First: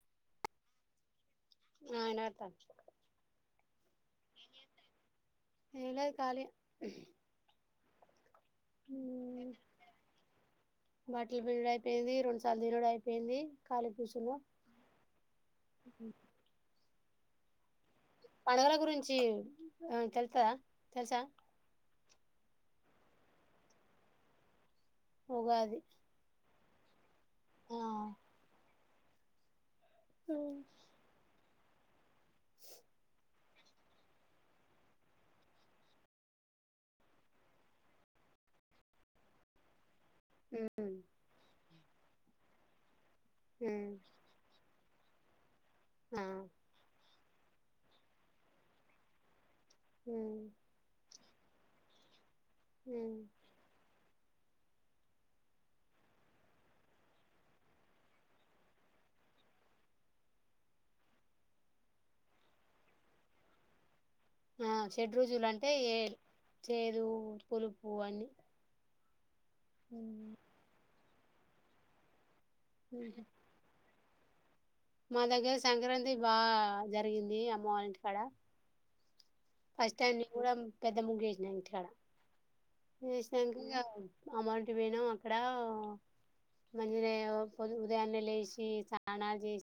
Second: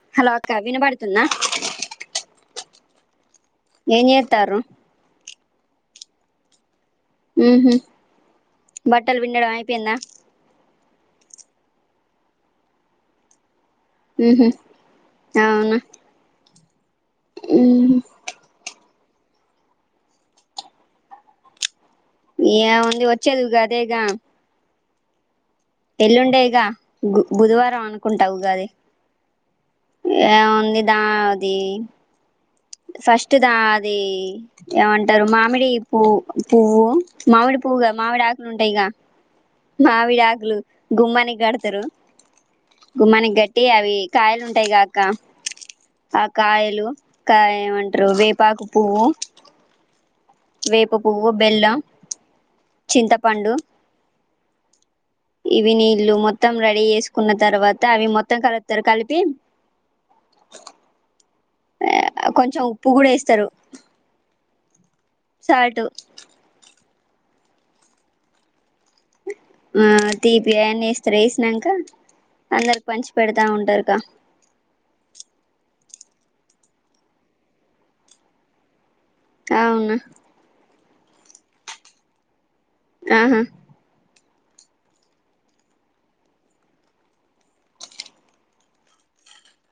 Hello అక్క వినబడుతున్నా ఆ అయనట ఏం చేత్తారు ఏం లేదు కాళీ ఉహ్ బట్టలు పిండడం అయిపోయిందా ఇట్లవిన్డుడైపోయింది రెండుసార్లు తినుడైపోయింది. కాలీ కూసుర్రా ఊహు ఉహు పండుగల గురించి ఆ తెల్సా తెల్సా ఏముంది ఓచ్చేది ఉగాదేగా ఉగాది ఎల్లుండేగా గు ఆ బుధవారం అనుకుంటా ఉగాది ఉమ్ ఏముంది దా అది ఫస్ట్ దా అది ఏమంటరు మామిడి పు పువ్వు మామిడి పు పోగా మావిడాకులుంటయికా మావిడాకులు గుమ్మానికి గడతరు గుమ్మానికి గట్టి ఉమ్ అవి కాయలుంటాయి కాక్క ఆ కాయలు ఇంకా ఏమంటరు వేపాకు పువ్వు ఉమ్ వేప పూవ్వు బెల్లం ఉమ్ చింతపండు ఇవి నీళ్ళు మొత్తం రెడీ చేసుకున్న తర్వాత అవి మొత్తం కలుప్తారు కలిపి ఆ కొంచెం ఉప్పు కూడా ఏస్తరు. ఆ షెడ్రుజులు అంటే ఏడు చేదు పులుపు అన్నీ ఆ తీపి అయన్ని ఏస్తరు ఏసినంక అందర్కి పంచి పెడతా ఉంటరు క మా దగ్గర సంక్రాంతి బా జరిగింది అమ్మ వాళ్ళింటికాడ ఫస్ట్ అవునా టైం నేను కూడా పెద్ద ముగ్గేసినా ఇంటికాడ ఆహా చేసినంక అమౌంట్ పోనా అక్కడ మంచి ఉదయాన్నె లేసి స్నానాలు చేసి